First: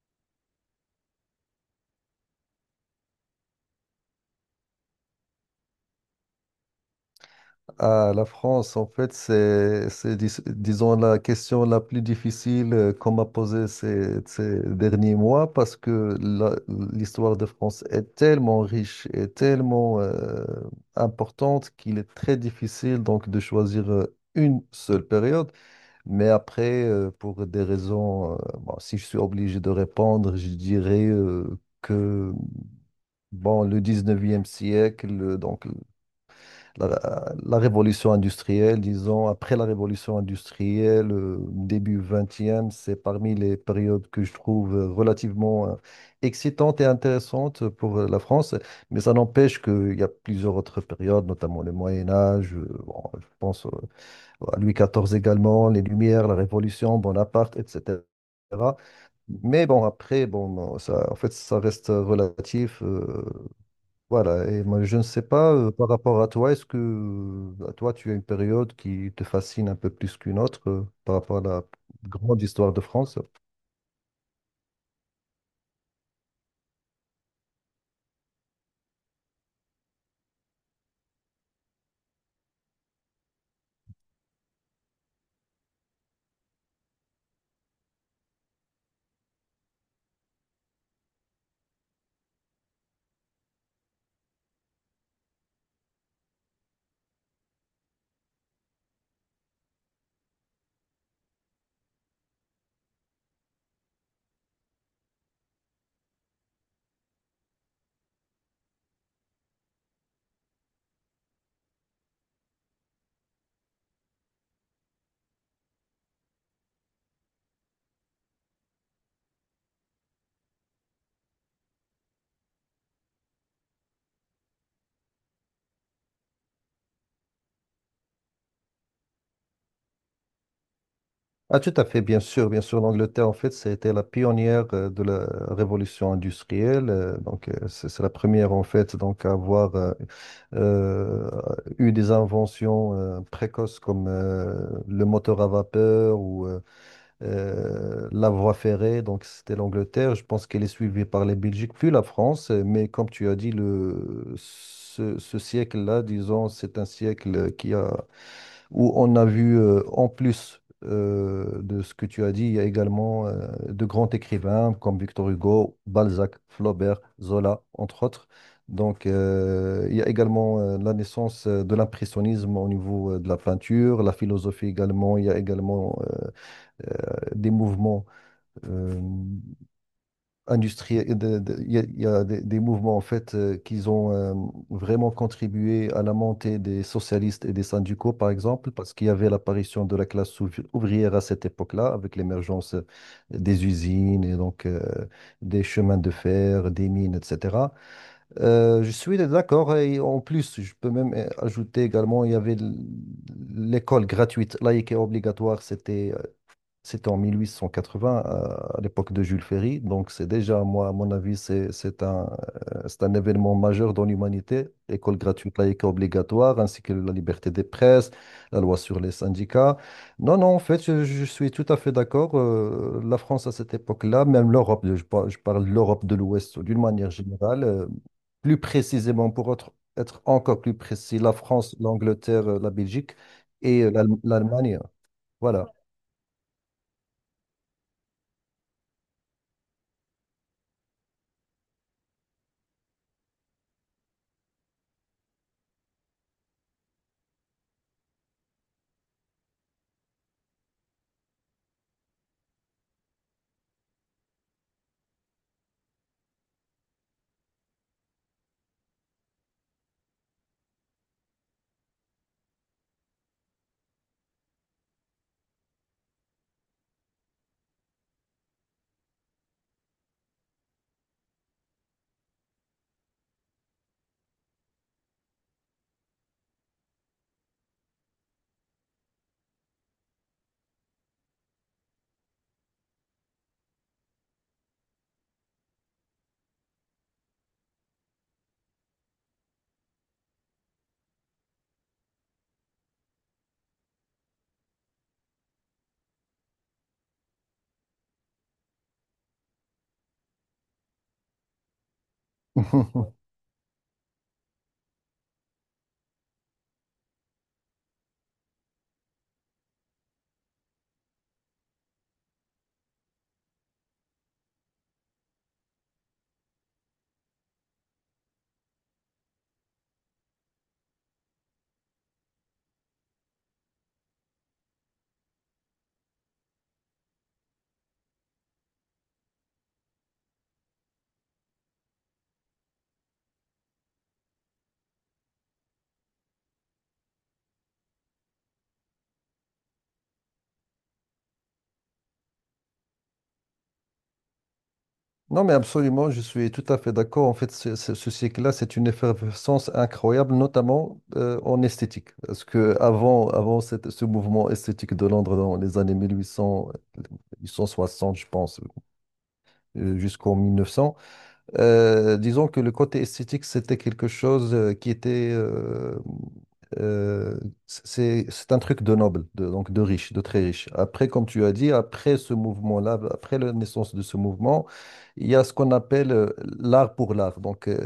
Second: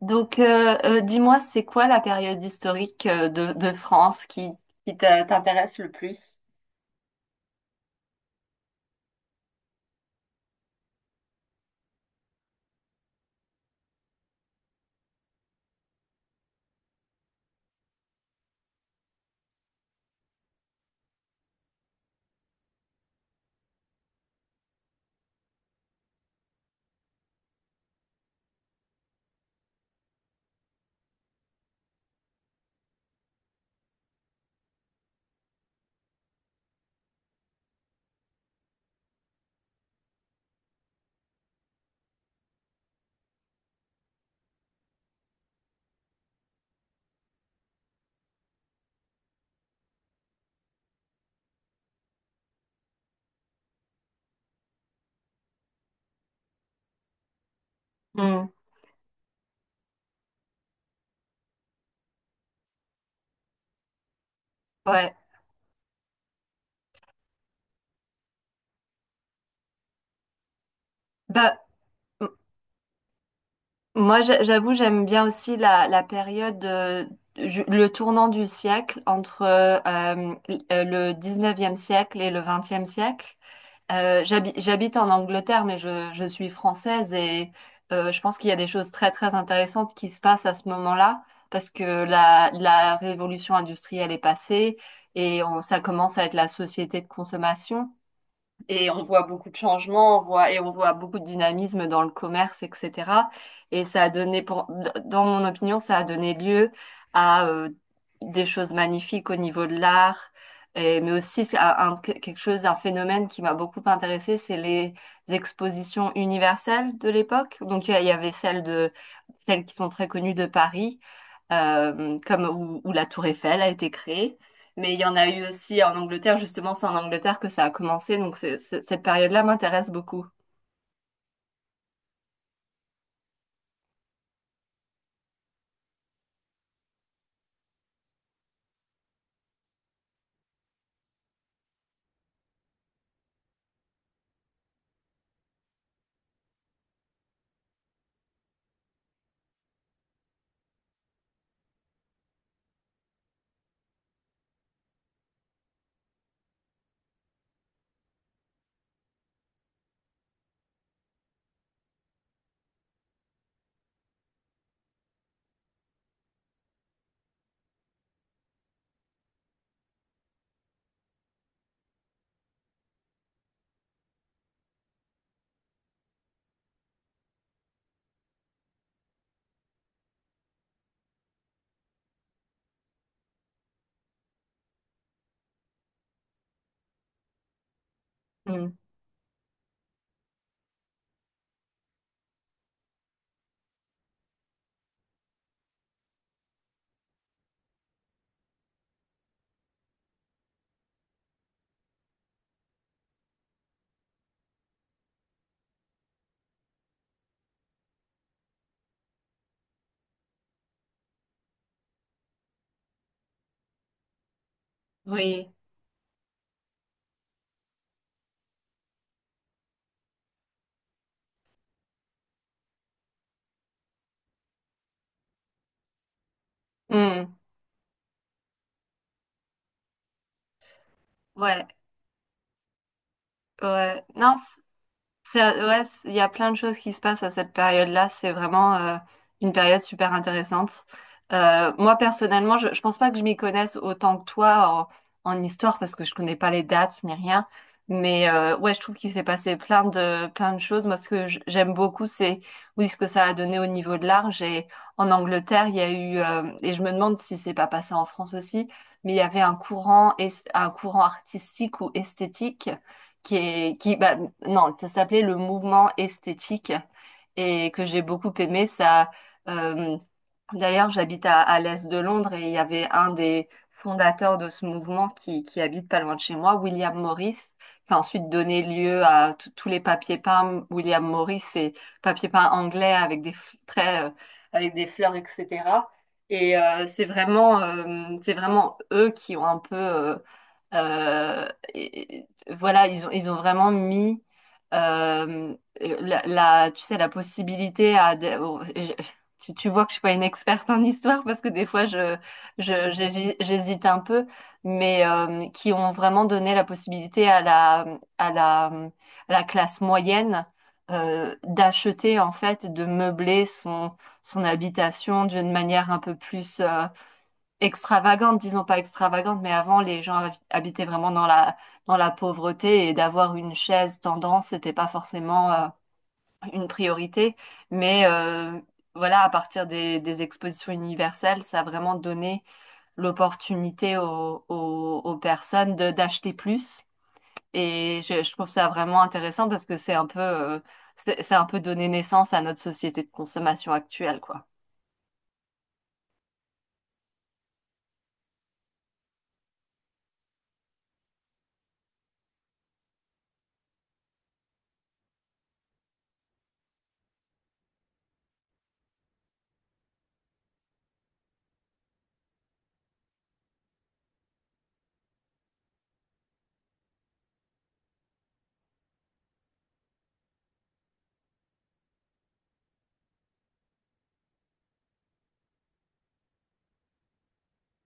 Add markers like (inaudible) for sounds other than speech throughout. Dis-moi, c'est quoi la période historique de France qui t'intéresse le plus? Ah, la France, en fait, disons, la question la plus difficile qu'on m'a posée ces derniers mois parce que l'histoire de France est tellement riche et tellement importante qu'il est très difficile donc de choisir une seule période. Mais après, pour des raisons, bon, si je suis obligé de répondre, je dirais que bon, le 19e siècle, donc la révolution industrielle, disons, après la révolution industrielle, début 20, c'est parmi les périodes que je trouve relativement excitantes et intéressantes pour la France. Mais ça n'empêche qu'il y a plusieurs autres périodes, notamment le Moyen Âge, bon, je pense à Louis XIV également, les Lumières, la Révolution, Bonaparte, etc. Hmm. Mais bon, après, bon, ça, en fait, ça reste relatif. Voilà, et moi, je ne Ouais. sais pas, par rapport à toi, est-ce que à toi, tu as une période qui te fascine un peu plus qu'une autre par rapport à Bah, la m- grande histoire de France? moi, j'avoue, j'aime bien aussi la période, le tournant du siècle entre le 19e siècle et le 20 siècle. J'habite en Angleterre, mais je suis française et je pense qu'il y a des choses très très intéressantes qui se passent à ce moment-là parce que la révolution industrielle est passée et ça commence à être la société de consommation. Et on voit beaucoup de changements, et on voit beaucoup de dynamisme dans le commerce, etc. Et ça a donné, dans mon opinion, ça a donné lieu à des choses magnifiques au niveau de l'art, mais aussi quelque chose, un phénomène qui m'a beaucoup intéressée, c'est les expositions universelles de l'époque. Il y avait celles qui sont très connues de Paris, comme où la Tour Eiffel a été créée. Mais il y en a eu aussi en Angleterre, justement, c'est en Angleterre que ça a commencé, donc cette période-là m'intéresse beaucoup. Ah, tout à fait, bien sûr, bien sûr. L'Angleterre, en fait, c'était la pionnière de la révolution industrielle. Donc, c'est la première, en fait, donc, à avoir euh, eu des inventions précoces comme le moteur à vapeur ou la voie ferrée, donc c'était l'Angleterre. Je pense qu'elle est suivie par les Belgiques, puis la France. Mais comme tu as dit, ce siècle-là, disons, c'est un siècle qui a, où on a vu, en plus de ce que tu as dit, il y a également de grands écrivains comme Victor Hugo, Balzac, Flaubert, Zola, entre autres. Donc, il y a également la naissance de l'impressionnisme au niveau de la peinture, la philosophie également. Il y a également des mouvements euh, industriels, il y a des mouvements en fait qui ont vraiment contribué à la montée des socialistes et des syndicaux, par exemple, Mm. parce qu'il y avait l'apparition de la classe ouvrière à cette époque-là, avec l'émergence des usines et donc des chemins de fer, des mines, etc. Je suis d'accord et en plus, je peux même ajouter également, il y avait l'école gratuite, laïque et obligatoire, c'était en 1880, à l'époque de Jules Ferry. Donc, c'est déjà, moi, à mon avis, c'est un événement majeur dans l'humanité. École Oui. gratuite, laïque et obligatoire, ainsi que la liberté des presses, la loi sur les syndicats. Non, non, en fait, je suis tout à fait d'accord. La France, à cette époque-là, même l'Europe, je parle de l'Europe de l'Ouest d'une manière Mm. générale, plus précisément, pour être encore plus précis, la Ouais, France, l'Angleterre, la Belgique et ouais. Non, l'Allemagne. ça, Voilà. ouais, il y a plein de choses qui se passent à cette période-là. C'est vraiment une période super intéressante. Moi, personnellement, je pense pas que je m'y connaisse autant que toi en, en histoire parce que je connais pas les dates ni rien. Mais ouais, je trouve qu'il s'est passé plein de choses. Moi, ce que j'aime beaucoup, c'est oui, ce que ça a donné au niveau de l'art. J'ai en Angleterre, il y a eu et je me demande si c'est pas passé en France aussi, mais il y avait un un courant artistique ou esthétique qui est, qui, bah, non, ça s'appelait le mouvement esthétique et que j'ai beaucoup aimé. Euh, D'ailleurs, j'habite à l'est de Londres et il y avait un des fondateurs de ce mouvement qui habite pas loin de chez moi, William Morris, qui a ensuite donné lieu à tous les papiers peints. William Morris, c'est papier peint anglais avec des avec des fleurs, etc. Et c'est vraiment eux qui ont un peu, euh, voilà, ils ont vraiment mis tu sais, la possibilité à des. Tu vois que je suis pas une experte en histoire parce que des fois (laughs) j'hésite un peu, mais qui ont vraiment donné la possibilité à à la, à la classe moyenne d'acheter en fait, de meubler son, son habitation d'une manière un peu plus extravagante, disons pas extravagante, mais avant les gens habitaient vraiment dans dans la pauvreté et d'avoir une chaise tendance, c'était pas forcément une priorité, mais voilà, à partir des expositions universelles, ça a vraiment donné l'opportunité aux personnes de d'acheter plus. Et je trouve ça vraiment intéressant parce que c'est un peu, c'est un peu donné naissance à notre société de consommation actuelle, quoi. Non, mais absolument, je suis tout à fait d'accord. En fait, ce cycle-là, c'est une effervescence incroyable, notamment en esthétique. Parce que avant ce mouvement esthétique de Londres dans les années mille huit cents, mille huit cent soixante, je pense, jusqu'en 1900, disons que le côté esthétique, c'était quelque chose qui était... euh, c'est un truc de noble, de, donc de riche, de très riche. Après, comme tu as dit, après ce mouvement-là, après la naissance de ce mouvement, il y a ce qu'on appelle l'art pour l'art. Donc,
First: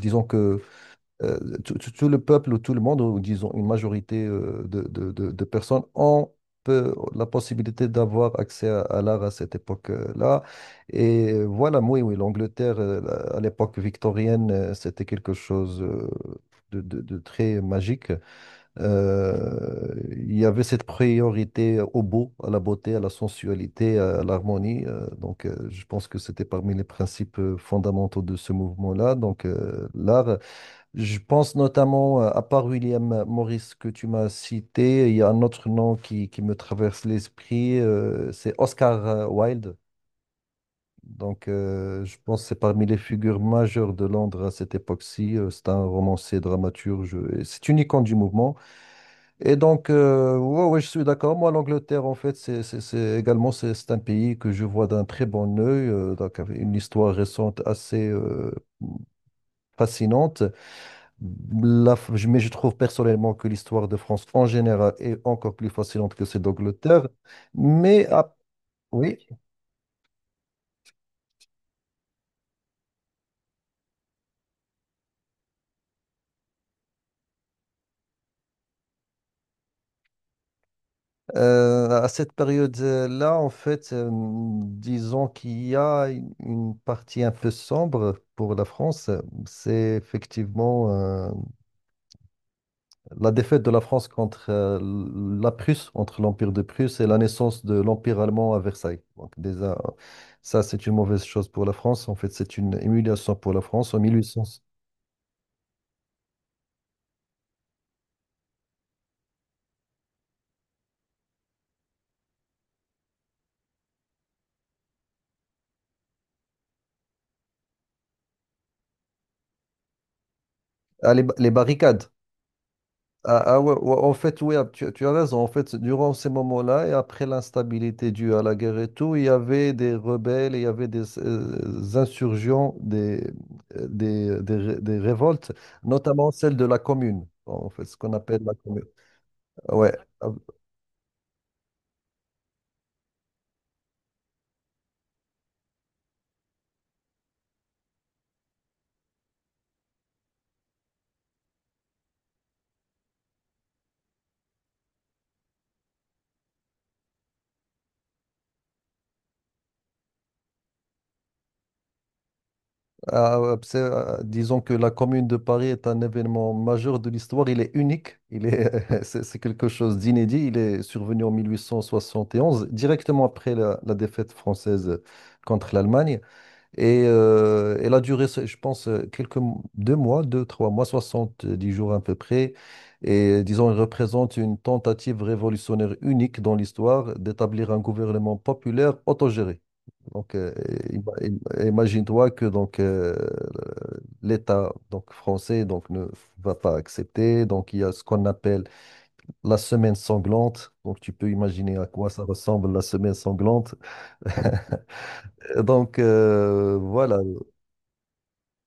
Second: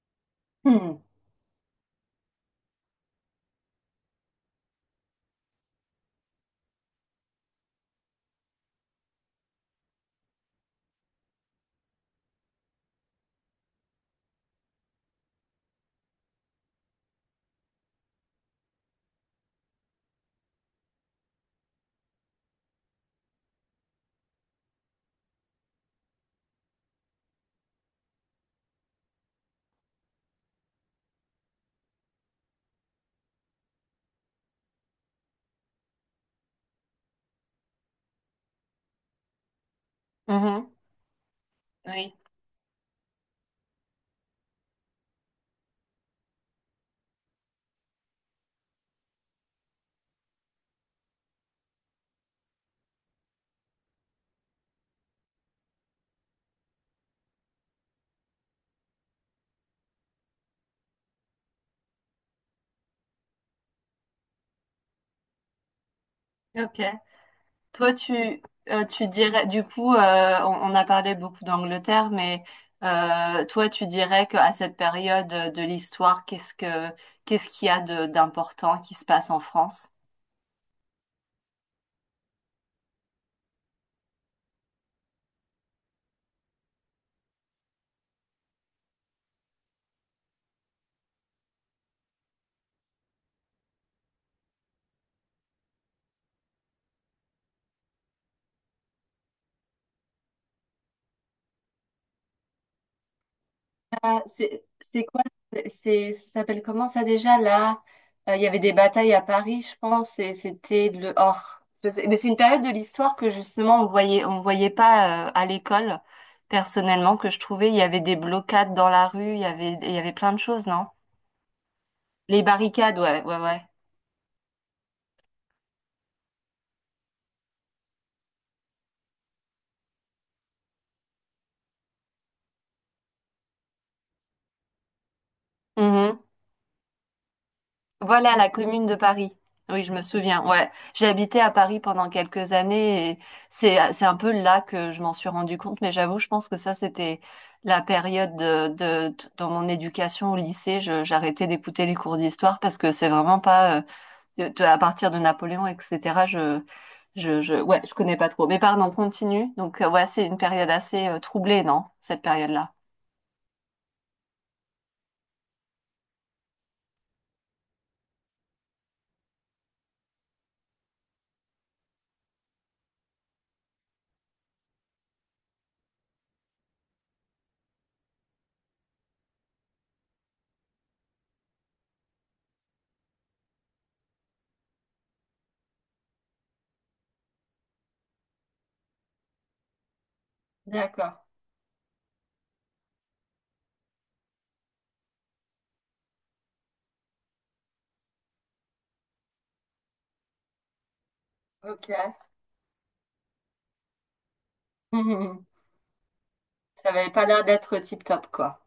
disons que Hmm. euh, tout le peuple ou tout le monde, ou disons une majorité de, de personnes, ont la possibilité d'avoir accès à l'art à cette époque-là. Et voilà, oui, oui, l'Angleterre, à l'époque victorienne, c'était quelque chose de, de très magique. Il y avait cette priorité au beau, à la beauté, à la sensualité, à l'harmonie. Donc, je pense que c'était parmi les principes fondamentaux de ce mouvement-là. Donc, l'art. Je pense notamment, à part William Morris que tu m'as cité, il y a un autre nom qui me traverse l'esprit, c'est Oscar Wilde. Mhm. Donc, Oui, je pense que c'est parmi les figures majeures de Londres à cette époque-ci. C'est un romancier, dramaturge, et c'est une icône du mouvement. Et donc, ouais, ouais, je suis d'accord. Moi, l'Angleterre, en fait, c'est également c'est un pays que je vois d'un très bon œil, donc avec une histoire récente assez fascinante. Mais je trouve personnellement que l'histoire de France en général est encore plus fascinante que celle ok. d'Angleterre. Toi, Mais à- tu, Tu oui, dirais, du coup, on a parlé beaucoup d'Angleterre, mais toi, tu dirais qu'à cette période de l'histoire, qu'est-ce qu'il y a d'important qui se passe en France? À cette période-là, en fait, disons qu'il y a une partie un peu sombre pour la France. C'est effectivement la défaite de la France contre la Prusse, entre l'Empire de Prusse et la naissance de l'Empire allemand à Versailles. Donc déjà, ça, c'est une mauvaise chose pour la France. En fait, c'est une humiliation pour la France. En Ah, 1800. C'est quoi? C'est, ça s'appelle comment ça déjà là? Il y avait des batailles à Paris, je pense, et c'était le or. Mais c'est une période de l'histoire que justement on voyait pas à l'école. Personnellement, que je trouvais, il y avait des blocades dans la rue, il y avait plein de choses, non? Ah, les barricades. Les barricades, ouais, ouais, Ah, ouais. ah ouais, ouais, en fait, oui, ah, tu as raison. En fait, durant ces moments-là et après l'instabilité due à la guerre et tout, il y avait des rebelles, il y avait des insurgents, des révoltes, Mhm. notamment celle de la commune. Bon, en fait, ce qu'on Voilà, appelle la la commune. Commune de Paris. Oui, je Ouais. me souviens. Ouais, j'ai habité à Paris pendant quelques années et c'est un peu là que je m'en suis rendu compte. Mais j'avoue, je pense que ça, c'était la période dans mon éducation au lycée. J'arrêtais d'écouter les cours d'histoire parce que c'est vraiment pas à partir de Napoléon, etc. Je Ouais, je connais pas trop. Mais pardon, continue. Donc ouais, c'est une période assez troublée, non? Cette période-là. Ah, ouais, disons que la Commune de Paris est un événement majeur de l'histoire. Il est unique. Il est, (laughs) c'est quelque chose d'inédit. Il est survenu en 1871, directement après la défaite française contre l'Allemagne. Et elle a duré, je pense, deux mois, trois mois, 70 jours à peu près. Et disons, elle représente une tentative révolutionnaire unique dans l'histoire d'établir un gouvernement populaire autogéré. Donc, D'accord, imagine-toi que donc l'État donc français donc ne va pas accepter. Donc, il y a ce qu'on appelle la semaine sanglante. Donc, tu peux imaginer à quoi ok. ça ressemble la semaine sanglante. (laughs) (laughs) Donc, Ça n'avait voilà. pas l'air d'être tip-top, quoi.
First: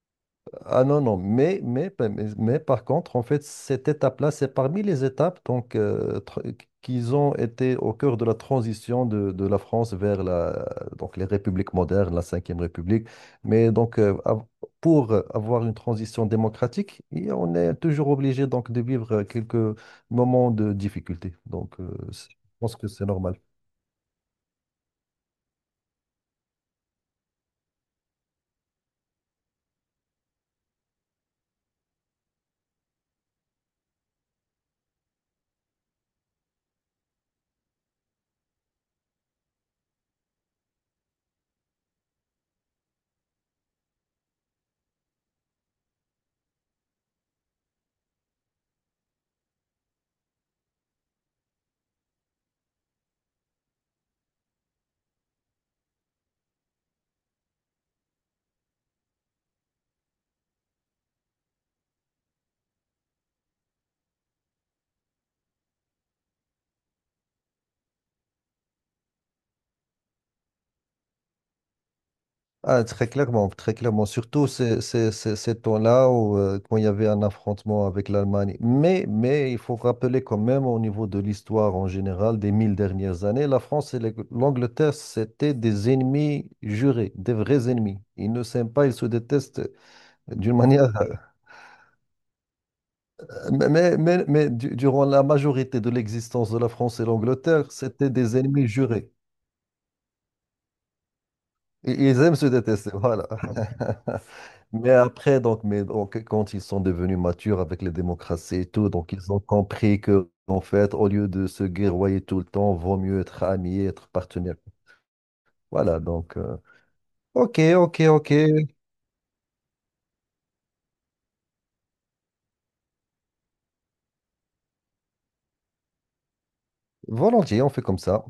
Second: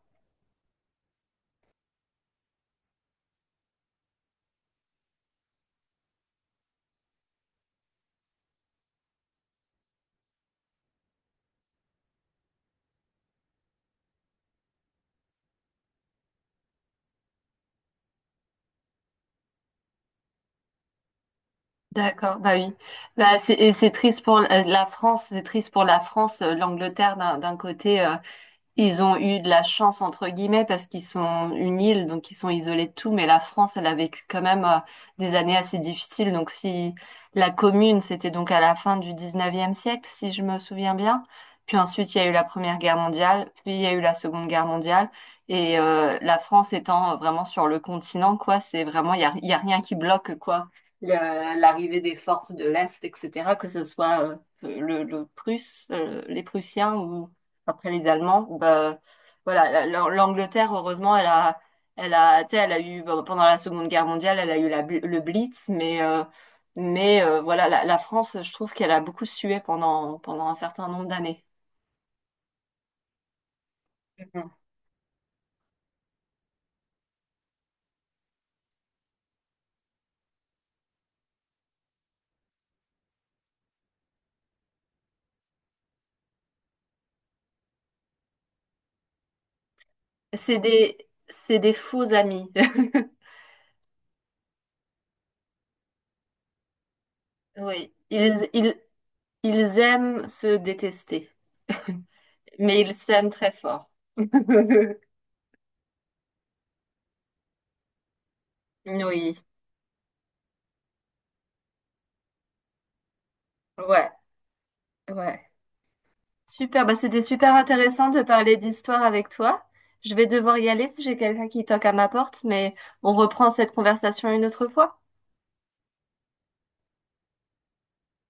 Ah non, non, mais par contre, en fait, cette étape-là, c'est parmi les étapes donc, qu'ils ont été au cœur de la transition de la France vers la, donc, les républiques modernes, la Cinquième République. Mais donc, pour avoir une transition démocratique, et on est toujours obligé donc, de vivre quelques moments de difficulté. Donc, je D'accord, bah oui. pense que c'est normal. Et c'est triste pour la la France, c'est triste pour la France, l'Angleterre d'un côté. Ils ont eu de la chance entre guillemets parce qu'ils sont une île, donc ils sont isolés de tout, mais la France, elle a vécu quand même des années assez difficiles. Donc si la commune, c'était donc à la fin du 19e siècle, si je me souviens bien, puis ensuite il y a eu la Première Guerre mondiale, puis il y a eu la Seconde Guerre mondiale, et la France étant vraiment sur le continent, quoi, c'est vraiment, il y a rien qui bloque, quoi, l'arrivée des forces de l'Est, etc., que ce soit le Prusse, les Prussiens après les Allemands, bah, voilà, l'Angleterre, heureusement, tu sais, elle a eu bah, pendant la Seconde Guerre mondiale, elle a eu le Blitz, mais, voilà, la France, je trouve qu'elle a beaucoup sué pendant pendant un certain nombre d'années. Ah, très clairement, très clairement. Surtout Mhm. Ces temps-là où, quand il y avait un affrontement avec l'Allemagne. Mais il faut rappeler quand même au niveau de l'histoire en général des mille dernières années, la France et l'Angleterre, c'était des ennemis jurés, des vrais ennemis. Ils ne s'aiment pas, ils se détestent d'une manière... (laughs) C'est des faux amis. (laughs) Mais durant la majorité de l'existence de la France et l'Angleterre, Oui, c'était des ennemis jurés. ils aiment se détester, Et ils aiment se mais détester, ils voilà. s'aiment très fort. (laughs) (laughs) Mais après, quand ils sont devenus matures avec les démocraties et tout, donc ils Oui, ont compris que, en fait, au lieu de se guerroyer tout le temps, vaut mieux être amis, être ouais, partenaires. ouais. Voilà, donc, Super, bah c'était super OK, intéressant de parler d'histoire avec toi. Je vais devoir y aller parce que j'ai quelqu'un qui toque à ma porte, mais on reprend cette conversation une autre fois. volontiers, on fait comme ça.